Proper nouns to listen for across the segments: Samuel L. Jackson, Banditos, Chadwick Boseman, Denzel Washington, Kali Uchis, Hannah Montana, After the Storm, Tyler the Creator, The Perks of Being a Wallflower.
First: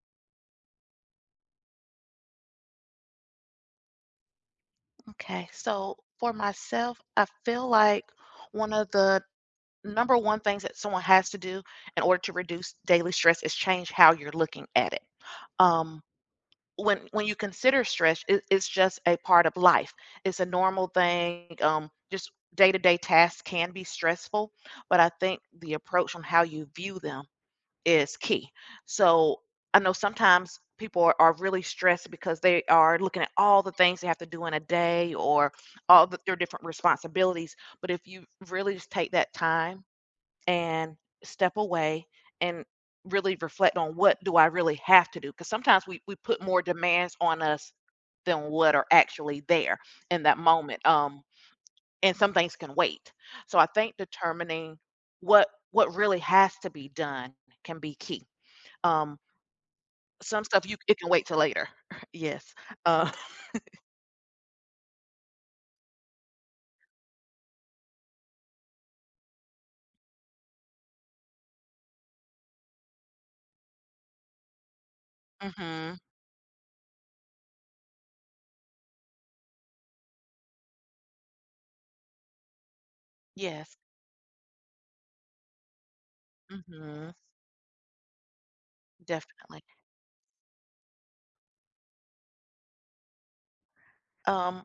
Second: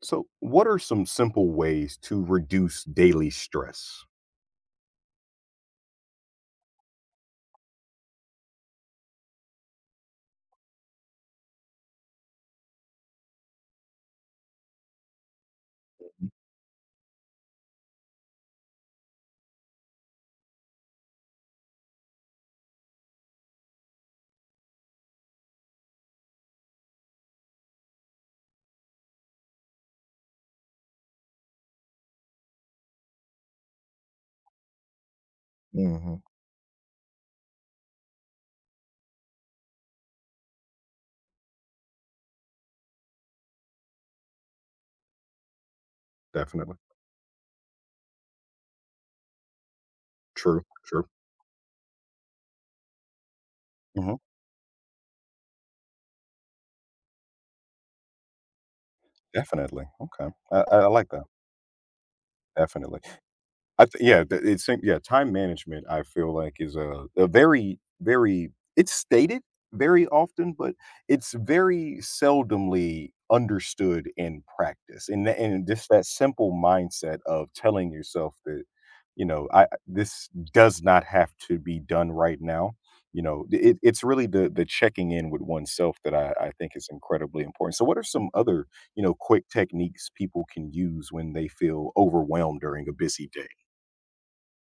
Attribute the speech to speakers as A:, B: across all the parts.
A: So, what are some simple ways to reduce daily stress?
B: Okay, so for myself, I feel like one of the number one things that someone has to do in order to reduce daily stress is change how you're looking at it. Um,
A: Mhm.
B: when you consider stress, it's just a part of life. It's a normal thing. Just day to day tasks can be stressful, but I think the approach on how you view them is key. So I know sometimes people are really stressed because they are looking at all the things they have to do in a day or
A: Mhm.
B: their different responsibilities. But if you really just take that time and step away and really reflect on what do I really have to do? Because sometimes we put more
A: Definitely.
B: demands on us than what are actually there in that
A: True,
B: moment.
A: true.
B: And some things can wait. So I think
A: Mhm.
B: determining what really has to be done can be key, um,
A: Definitely. Okay.
B: some
A: I
B: stuff
A: I
B: you
A: I
B: it
A: like
B: can
A: that.
B: wait till later. Yes.
A: Definitely.
B: Uh,
A: I th yeah, th it's yeah, Time management, I feel like, is a very, very, it's stated very often, but it's very seldomly understood in practice. And tha and just
B: mhm.
A: that simple mindset of telling yourself that, you know, I this does not have to be done right now. You know, I it
B: Yes.
A: it's really the checking in with oneself that I think is
B: Mhm.
A: incredibly important. So what are some other, you know, quick
B: Definitely.
A: techniques people can use when they feel overwhelmed during a busy day?
B: Um,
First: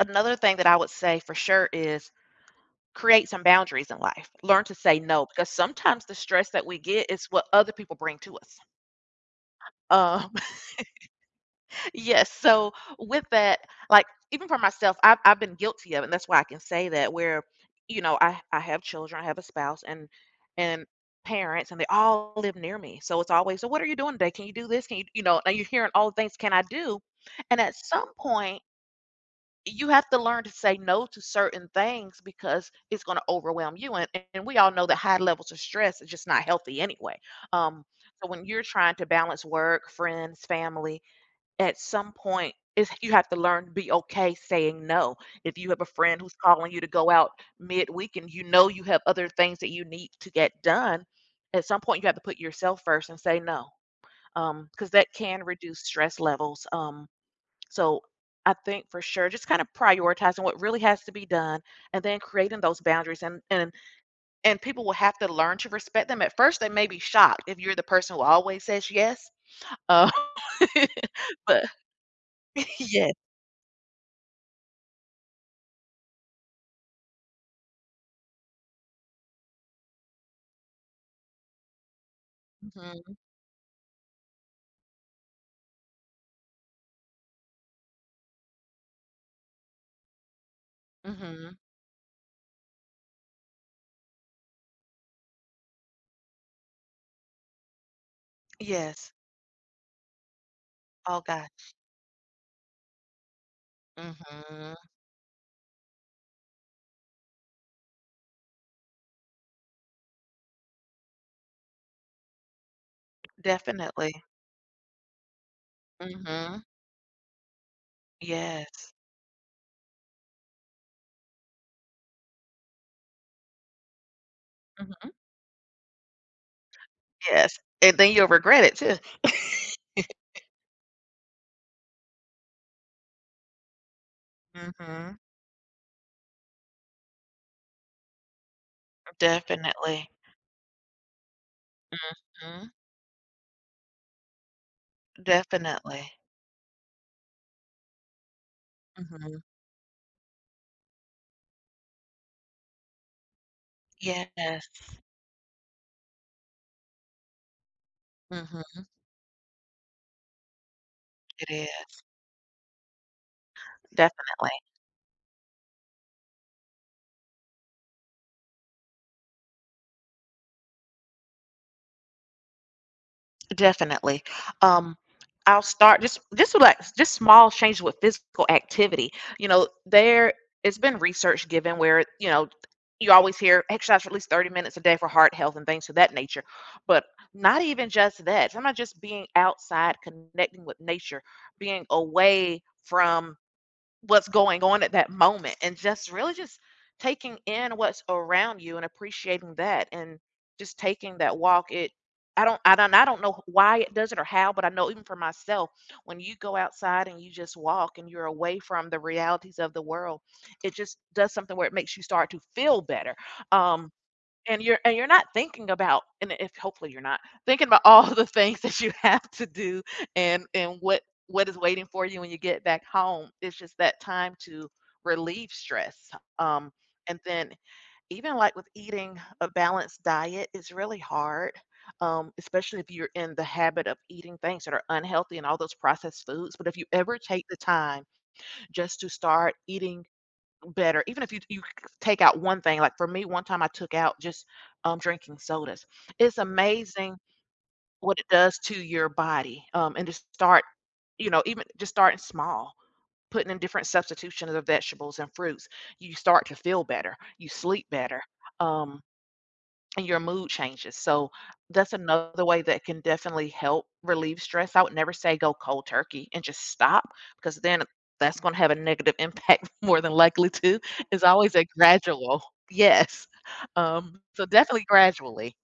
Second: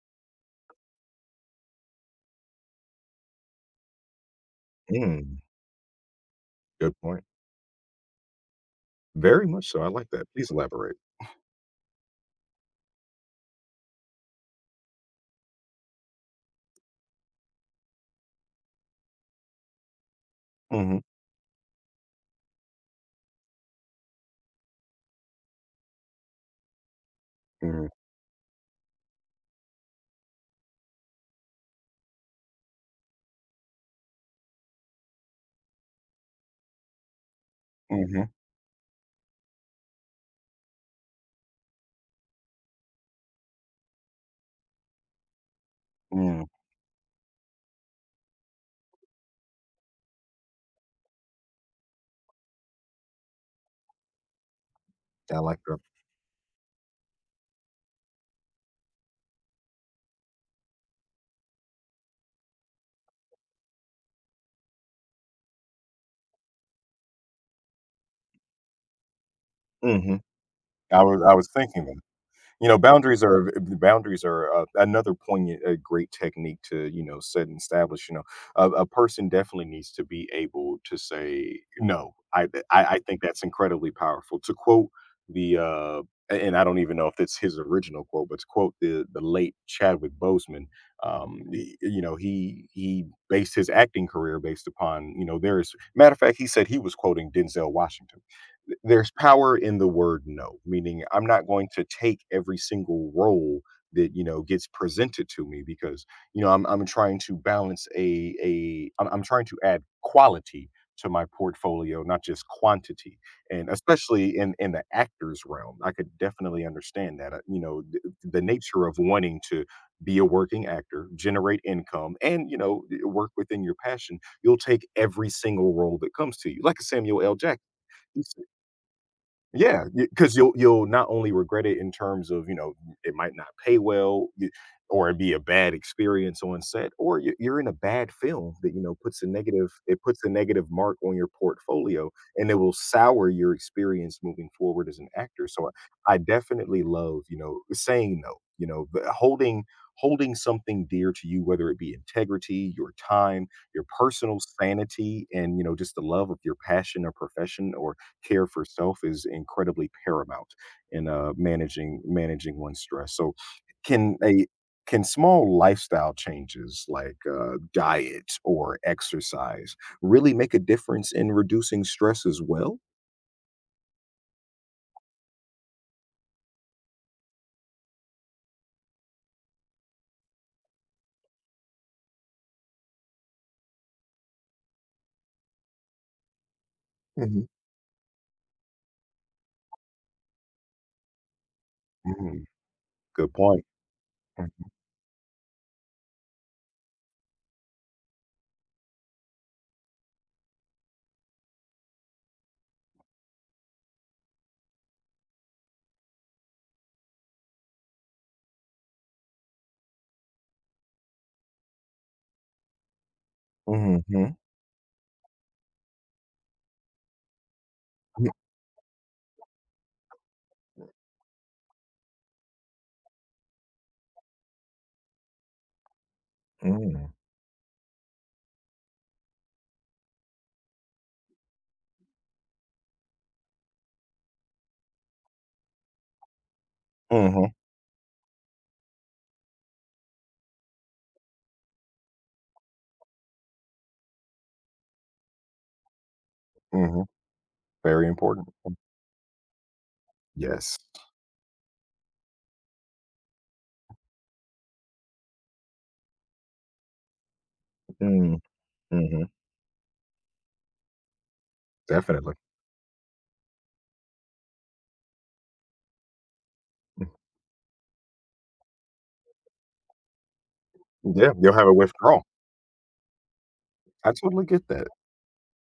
B: Another thing that I would say for sure is create some boundaries in life. Learn to say no
A: Mm,
B: because sometimes the stress that we
A: good
B: get
A: point.
B: is what other people bring to us.
A: Very much so, I like that.
B: Um
A: Please elaborate.
B: Yes. So with that, like even for myself, I've been guilty of it. And that's why I can say that where, you know, I have children, I have a spouse and and
A: Mhm,
B: parents and they all live near me. So it's always, so what are you doing today? Can you do this? Can you you know, and you're hearing all the things can I do? And at
A: mm,
B: some point you have to learn to say no to certain things because it's going to overwhelm you, and we all know that high levels of stress is just not healthy anyway, um,
A: mhm,
B: so when you're trying to balance work friends family at some point is you have to learn to be okay saying no. If you have a friend who's
A: mm.
B: calling you to go out midweek and you know you have other things that you need to get done, at some point you have to put yourself first and say no. Because that
A: I
B: can
A: like that.
B: reduce stress levels. So I think for sure just kind of prioritizing what really has to be done and then creating those boundaries and people will have to learn to respect them. At first they may be shocked if you're the person who always says yes. Uh,
A: Mhm. I was I was
B: but
A: thinking that. You know,
B: yes.
A: boundaries are, boundaries are, another poignant, a great technique to, you know, set and establish. You know, a person definitely needs to be able to say no. I
B: Mhm,
A: think that's incredibly powerful. To quote the, and I don't even know if it's his original quote, but to quote the late Chadwick Boseman,
B: mhm.
A: you know, he based his acting career based upon, you know, there is, matter of fact, he said he was quoting Denzel Washington. There's
B: Yes.
A: power in the word no, meaning
B: Oh,
A: I'm not
B: God.
A: going to take every single role that, you know, gets
B: Mhm.
A: presented to me, because you know I'm trying to balance I'm trying to add quality to my portfolio, not just quantity. And
B: Definitely.
A: especially in the actors realm, I could
B: Mhm.
A: definitely understand that. You know, the nature
B: Yes.
A: of wanting to be a working actor, generate income, and, you know, work within your passion. You'll take
B: Mhm.
A: every single role that comes to you, like a Samuel L.
B: Yes,
A: Jackson.
B: and then you'll regret it too.
A: Yeah, because you'll not only regret it in terms of, you know, it might not pay well, or
B: Mhm.
A: it'd be a bad experience on set, or you're in a bad film that, you know, puts a negative, it
B: Definitely.
A: puts a negative mark on your portfolio, and it
B: Mhm.
A: will sour your experience moving forward as an actor. So
B: Definitely.
A: I definitely love, you know, saying no, you know, but
B: Mhm.
A: holding, holding something dear to you, whether it be integrity, your time, your personal
B: Yes.
A: sanity, and, you know, just the love of your passion or profession or care for
B: Mhm.
A: self, is incredibly paramount in
B: It
A: managing,
B: is.
A: managing one's stress. So, can a
B: Definitely.
A: can small lifestyle changes like diet or exercise really make a difference in reducing stress as well?
B: Definitely. Um, I'll start just with just small changes with physical activity. You know, there it's been research given where, you know, you always hear exercise for at least 30 minutes a day for heart health and things of that nature. But
A: Hmm.
B: not even just that. Sometimes just being outside, connecting with nature, being
A: Mm,
B: away
A: good
B: from
A: point.
B: what's going on at that moment and just really just taking in what's around you and appreciating that and just taking that walk. It I don't know why it does it or how, but I know even for myself when you go outside and you just walk and you're away from the realities of the world, it just does something where it makes you start to feel better, um
A: Mm-hmm.
B: and you're not thinking about, and if hopefully you're not thinking about all the things that you have to do and what is waiting for you when you get back home. It's just that time to relieve stress, um
A: Mm-hmm.
B: and then even like with eating a balanced diet, it's really hard, especially if you're in the habit of eating things that are unhealthy and all those processed foods. But if you ever take
A: Mm-hmm.
B: the time just to start eating better, even if you take out one thing. Like for me, one time I took out just, drinking sodas. It's amazing
A: Very
B: what it
A: important.
B: does to your body, and to start,
A: Yes.
B: you know, even just starting small, putting in different substitutions of vegetables and fruits, you start to feel better, you sleep better.
A: Mm-hmm.
B: Um, and your mood changes. So that's
A: Definitely.
B: another way that can definitely help relieve stress. I would never say go cold turkey and just stop, because then that's going to have a negative impact more than likely too. It's
A: Yeah, you'll
B: always a
A: have a withdrawal.
B: gradual. Yes.
A: I totally
B: So
A: get
B: definitely
A: that.
B: gradually.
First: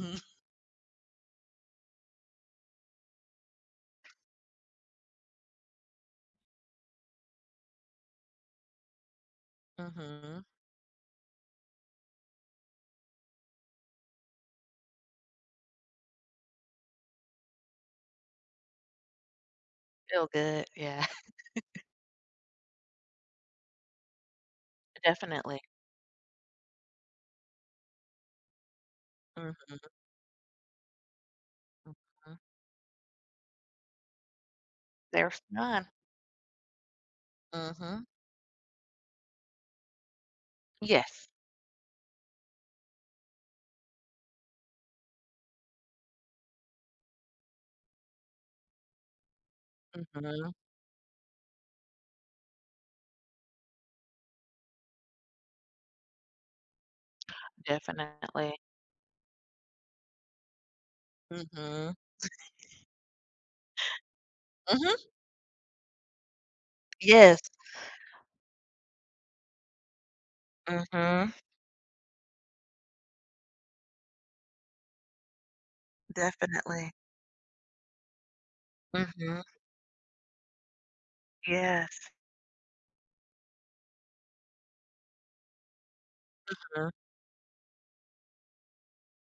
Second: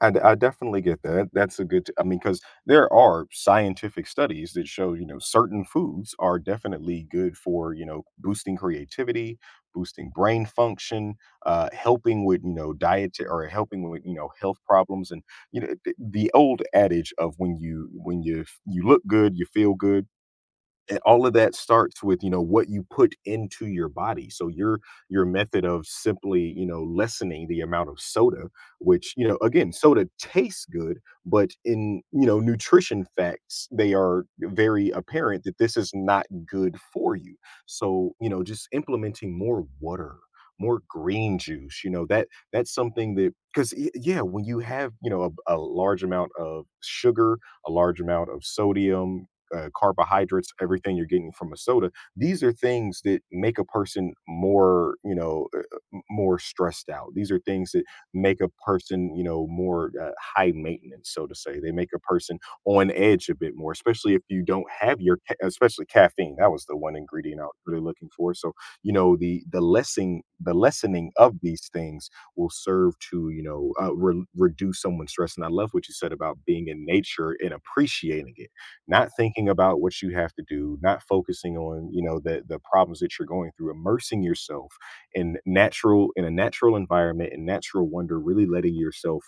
A: I definitely get that. That's a good. I mean, because there are scientific studies that show, you know, certain foods are definitely good for, you know, boosting creativity, boosting
B: hmm
A: brain function, helping with, you know, diet or helping with, you know, health problems, and, you know, the old adage of when you look good, you feel good,
B: Feel good.
A: and
B: Yeah,
A: all of that starts with, you know, what you put into your body. So your your
B: definitely.
A: method of simply, you know, lessening the amount of soda, which, you know, again,
B: hmm
A: soda tastes good, but, in you
B: hmm
A: know, nutrition facts, they are very
B: They're
A: apparent that this
B: fun.
A: is not good for you.
B: hmm
A: So, you know, just implementing more water, more
B: Yes.
A: green juice, you know, that that's something that, because, yeah, when you have, you know, a large amount of sugar, a large amount of sodium, carbohydrates,
B: hmm
A: everything you're getting from a soda. These are things that make a person more, you know, more stressed out. These are things that make a
B: Definitely.
A: person, you know, more high maintenance, so to
B: hmm
A: say. They make
B: hmm
A: a person on edge a bit more, especially if you don't have your, especially caffeine. That was the one
B: Yes.
A: ingredient I was really looking for. So, you know, the lessening
B: hmm
A: of these things will serve to, you know, reduce someone's stress. And I love what you said about being in
B: Definitely.
A: nature and appreciating it, not
B: hmm
A: thinking about what you have to do, not focusing on, you
B: Yes.
A: know, the problems that you're going through, immersing yourself in a natural
B: Mhm.
A: environment and natural wonder, really letting yourself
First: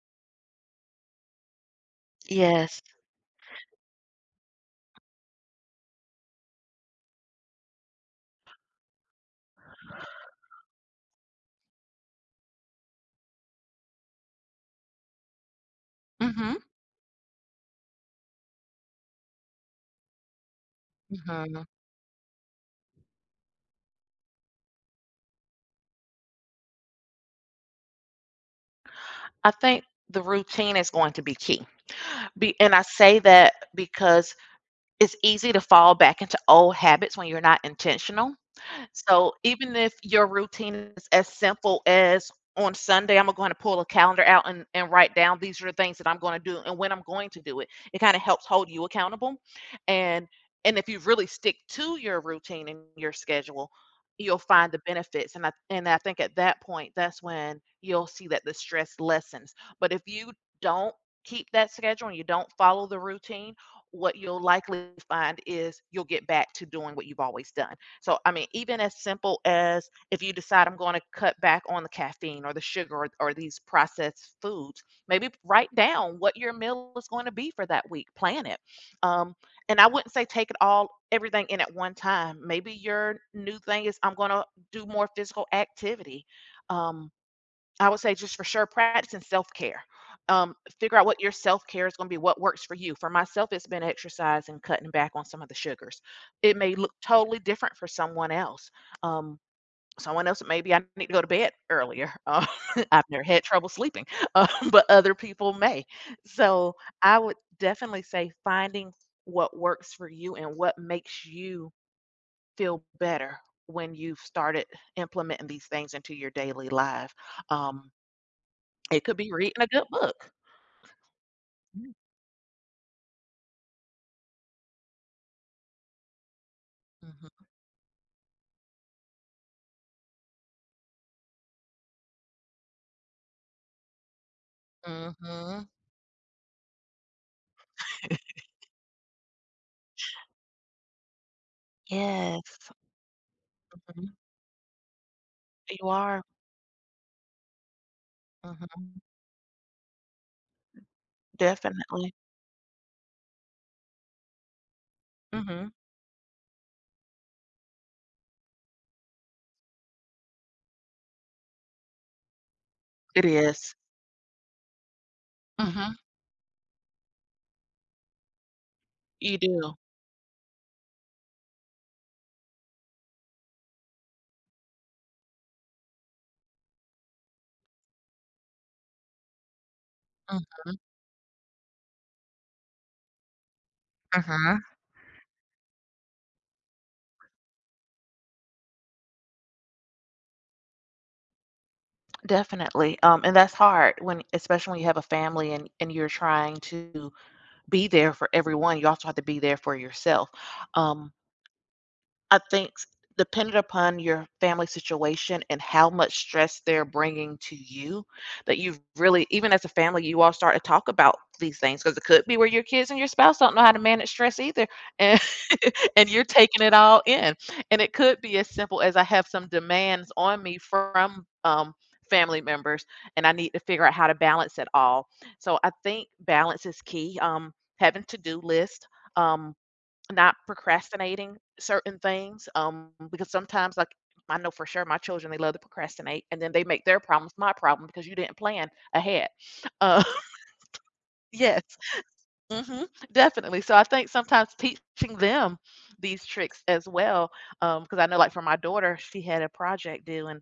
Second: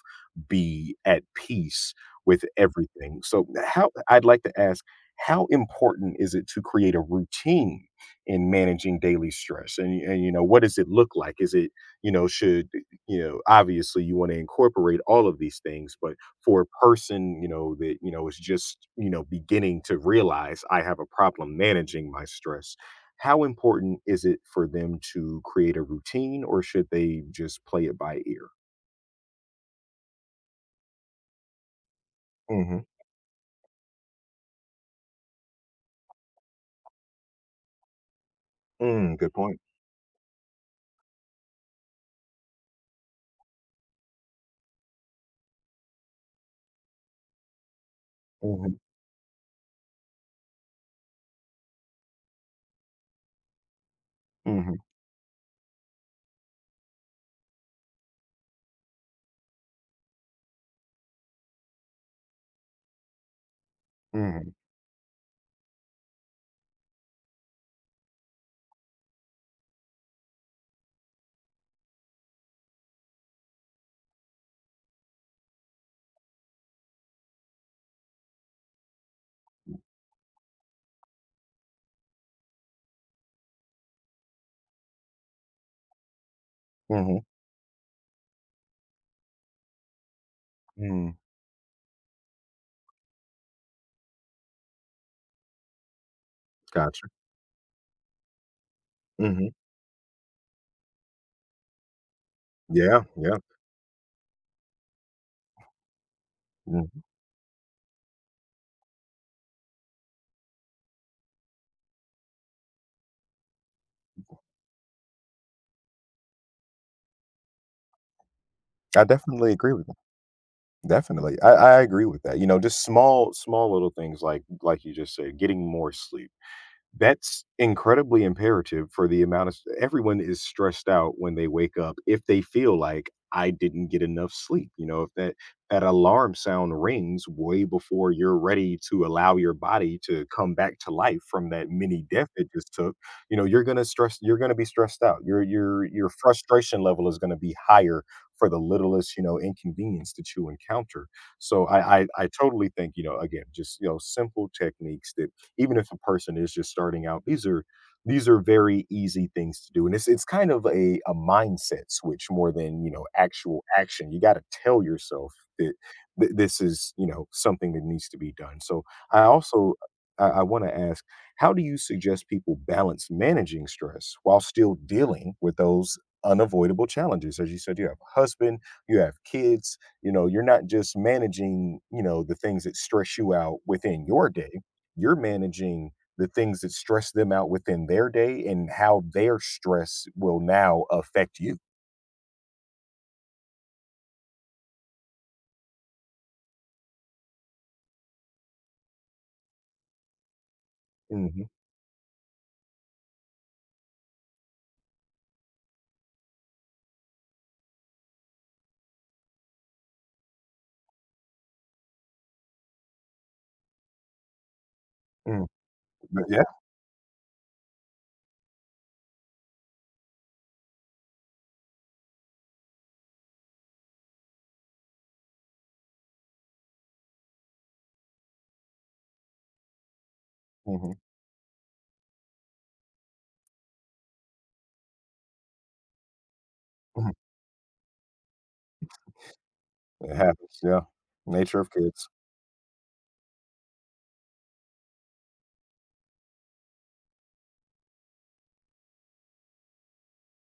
A: be at peace with
B: Yes.
A: everything. So, how, I'd like to ask, how important is it to create a routine in managing daily stress, and you know what does it look like, is it, you know, should, you know, obviously you want to incorporate all of these things, but
B: Mhm,
A: for a person, you know, that, you know, is just, you know, beginning to realize I have a problem
B: mhm.
A: managing my stress, how important is it for them to create a routine or should they just play it by ear?
B: I think the routine is going to be key. Be and
A: Hmm.
B: I say that because it's easy to fall back into old habits when you're not intentional.
A: Mm, good
B: So
A: point.
B: even if your routine is as simple as on Sunday, I'm going to pull a calendar out and, write down these are the things that I'm going to do and when I'm going to do it. It kind of helps hold
A: Hmm.
B: you accountable. And if you really stick to your routine and your schedule, you'll find the
A: Hmm.
B: benefits. And I think at that point, that's when you'll see that the stress lessens. But if you don't keep that schedule and you don't follow the routine, what you'll
A: Hmm.
B: likely find is you'll get back to doing what you've always done. So, I mean, even as simple as if you decide I'm going to cut back on the caffeine or the sugar or these processed foods, maybe write down what your meal is going to be for that week, plan it. Um, and I wouldn't say take it all, everything in at one time. Maybe your new thing is I'm going to do more physical activity. Um,
A: Hmm.
B: I would say just for sure practicing self care. Um, Figure out
A: Mm,
B: what your self care is going to be, what works for you. For myself, it's been exercise and cutting back on some of the sugars. It may look
A: gotcha.
B: totally different for someone else. Um,
A: Hmm.
B: Someone else, maybe I need to go to bed earlier.
A: Yeah.
B: I've never
A: Yeah.
B: had trouble sleeping, but other people may. So
A: Mm.
B: I would definitely say finding what works for you and what makes you feel better when you've started implementing these things into your daily life. um,
A: I
B: it could be
A: definitely
B: reading a
A: agree
B: good
A: with that.
B: book.
A: Definitely. I
B: Mm.
A: agree with that. You know, just small, small little things like you just said, getting more sleep. That's incredibly imperative, for the amount of everyone is stressed out when they wake up, if they feel like I didn't get enough sleep, you know, if
B: Mhm,
A: that,
B: mhm.
A: that alarm sound rings way before you're ready to allow your body to come back to life from that mini death it
B: Yes,
A: just took, you know,
B: mhm.
A: you're gonna be stressed out. Your your
B: You
A: your
B: are,
A: frustration level is gonna be higher for the
B: mhm,
A: littlest, you know, inconvenience that you encounter. So
B: definitely.
A: I totally think, you know, again, just, you know, simple techniques that
B: Mhm,
A: even if a person is just starting out, these are very easy things to do, and it's kind of a mindset switch more than, you know,
B: it
A: actual
B: is.
A: action. You got to tell yourself that
B: Mhm,
A: this is, you know, something that needs to be done. So i
B: you
A: also
B: do.
A: I want to ask, how do you suggest people balance managing stress while still dealing with those unavoidable challenges? As you said, you have a husband, you have kids, you know, you're not
B: Mhm,
A: just managing, you know, the things that stress you out within your day,
B: mhm,
A: you're managing the things that stress them out within their day, and how their stress will now affect you.
B: definitely, and that's hard when especially when you have a family and you're trying to be there for everyone. You also have to be there for yourself, um
A: Mhm.
B: I think s depending upon your family situation and how much stress they're bringing to you, that you've really even as a family, you all start to talk about these things, because it could be where your kids and your spouse don't know how to manage stress either, and
A: Mm,
B: and
A: but
B: you're
A: yeah.
B: taking it all in, and it could be as simple as I have some demands on me from, family members, and I need to figure out how to balance it all. So I think balance is key, having to-do list, um not
A: Mhm.
B: procrastinating certain things, because sometimes, I know for sure my children, they love to procrastinate, and then they make their
A: Mhm.
B: problems my problem because you didn't plan ahead. Uh,
A: It happens, yeah. Nature
B: yes,
A: of kids.
B: mhm, definitely. So I think sometimes teaching them these tricks as well, because I know, for my daughter, she had a project due and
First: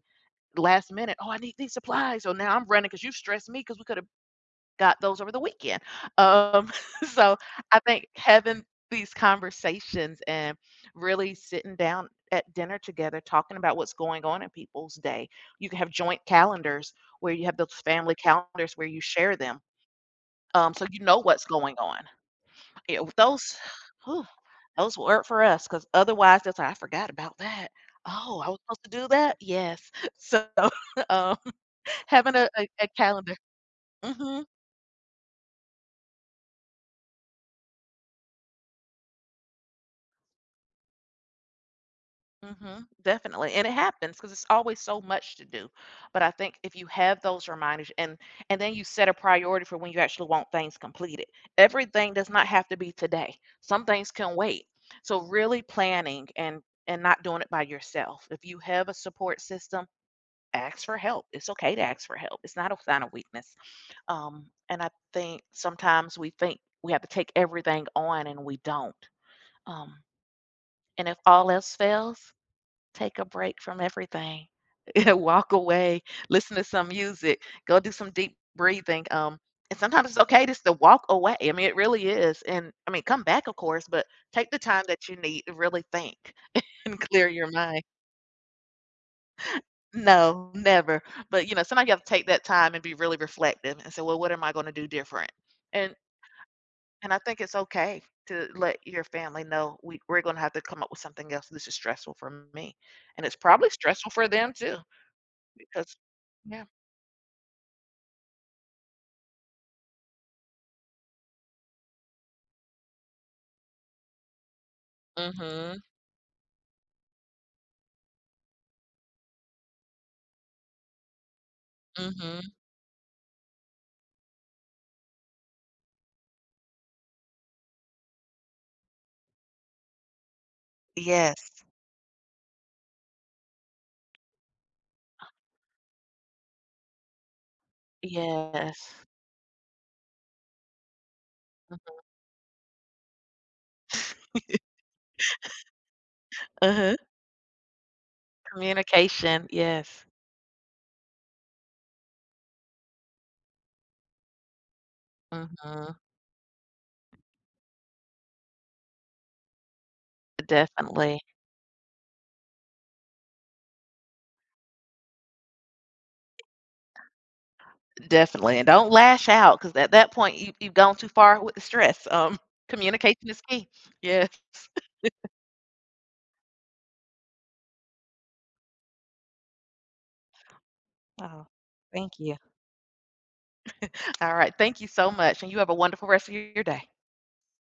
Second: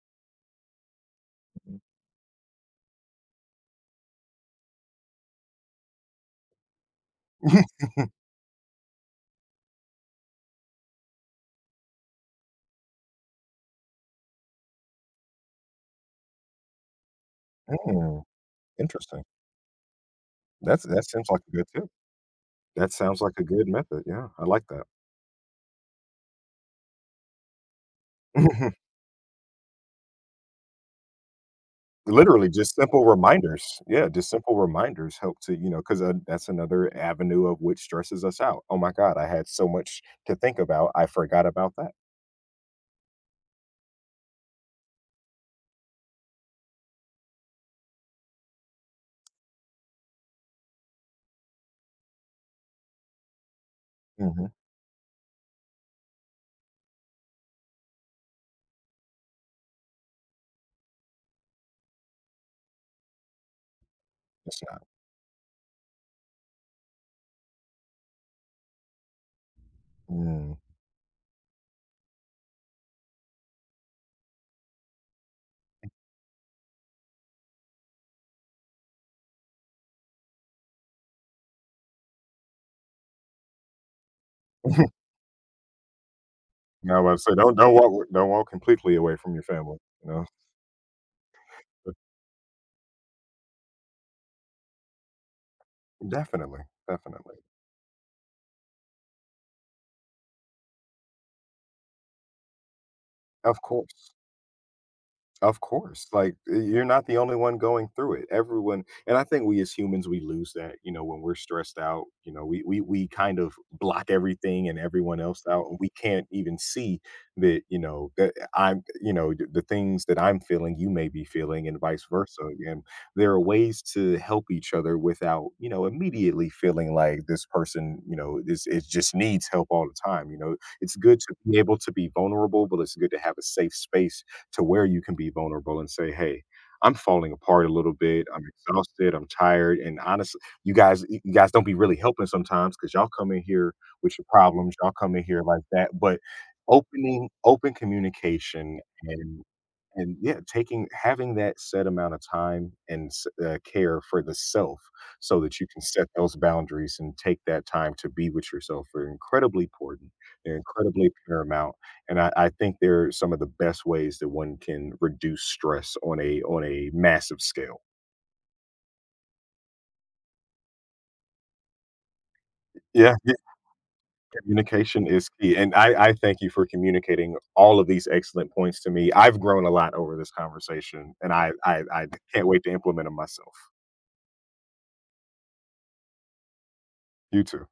B: last minute, "Oh, I need these
A: Mhm.
B: supplies." So now I'm running because you stressed me, because we coulda got those over the weekend. Um, so I think having these conversations and really sitting down at dinner together, talking about what's going on in people's day. You can have joint calendars where you have those family
A: Mm,
B: calendars where you
A: interesting.
B: share them,
A: That's,
B: so you
A: that
B: know
A: seems like
B: what's
A: a good
B: going
A: tip.
B: on.
A: That
B: Yeah,
A: sounds like a
B: those,
A: good method,
B: whew,
A: yeah, I like that.
B: those work for us because otherwise, that's like, I forgot about that. Oh, I was supposed to do that. Yes. So um, having
A: Literally, just
B: a
A: simple
B: calendar.
A: reminders. Yeah, just
B: Mhm.
A: simple reminders help to, you know, 'cause, that's another avenue of which stresses us out. "Oh my god, I had so much to think about, I forgot about that."
B: Mhm, definitely, and it happens because it's always so much to do, but I think if you have those reminders and then you set a priority for when you actually want things completed. Everything does not have to be today. Some things can
A: Mhm,
B: wait. So really planning and not doing it by yourself. If you have a support system, ask for help. It's okay to ask for help. It's not a sign of weakness.
A: it's
B: And
A: not.
B: I think sometimes we think we have to take everything on and we don't. Um,
A: Mm.
B: and if all else fails, take a break from everything. Walk away, listen to some music, go do some deep breathing. And sometimes it's okay just to walk away. I mean, it really is. And I mean, come back, of course, but take the time that you need to really think
A: Yeah, I
B: and
A: was
B: clear
A: about to say,
B: your
A: don't,
B: mind.
A: don't walk completely away from your family, you know?
B: No, never. But you know, sometimes you have to take that time and be really reflective and say, well, what am I going to do different? And
A: definitely,
B: I
A: definitely.
B: think it's okay to let your family know we're going to have to come up with something else. This is stressful for me, and it's
A: Of
B: probably
A: course.
B: stressful for them too.
A: Of
B: Because
A: course, like, y
B: yeah.
A: you're not the only one going through it. Everyone, and I think we as humans, we lose that, you know, when we're stressed out, you know, we kind of block everything and everyone else out, and
B: Mhm,
A: we can't even see that, you know, that eh, I'm you know, the things that I'm feeling, you may be feeling, and vice versa,
B: mhm.
A: and there are ways to help each other without, you know, immediately feeling like this person, you know, is, it just needs help all the time, you know? It's good to
B: Yes.
A: be able to be vulnerable, but it's good to have a safe space to where you can be vulnerable and say, "Hey, I'm falling apart a little bit. I'm
B: Yes.
A: exhausted. I'm tired. And honestly, you guys don't be really
B: Mhm.
A: helping sometimes because y'all come in here with your problems. Y'all come in here like that. But
B: Uh-huh.
A: opening, open communication and.
B: Communication, yes.
A: And yeah, taking, having that set amount of time and s care for the self, so that you can
B: Mhm.
A: set those boundaries and take that time to be with yourself, are incredibly important. They're incredibly
B: Definitely,
A: paramount, and I think they're some of the best ways that one can reduce stress on a massive scale.
B: definitely, and don't lash out because at that point, you've gone too far with the stress,
A: Yeah,
B: communication
A: yeah,
B: is key. Yes.
A: communication is key, and I thank you for communicating all of these excellent points to me. I've grown a lot over this conversation, and
B: Oh,
A: I
B: thank you.
A: can't wait to implement them myself.
B: Alright, thank you so much, and you have a wonderful rest of your day.
A: You too.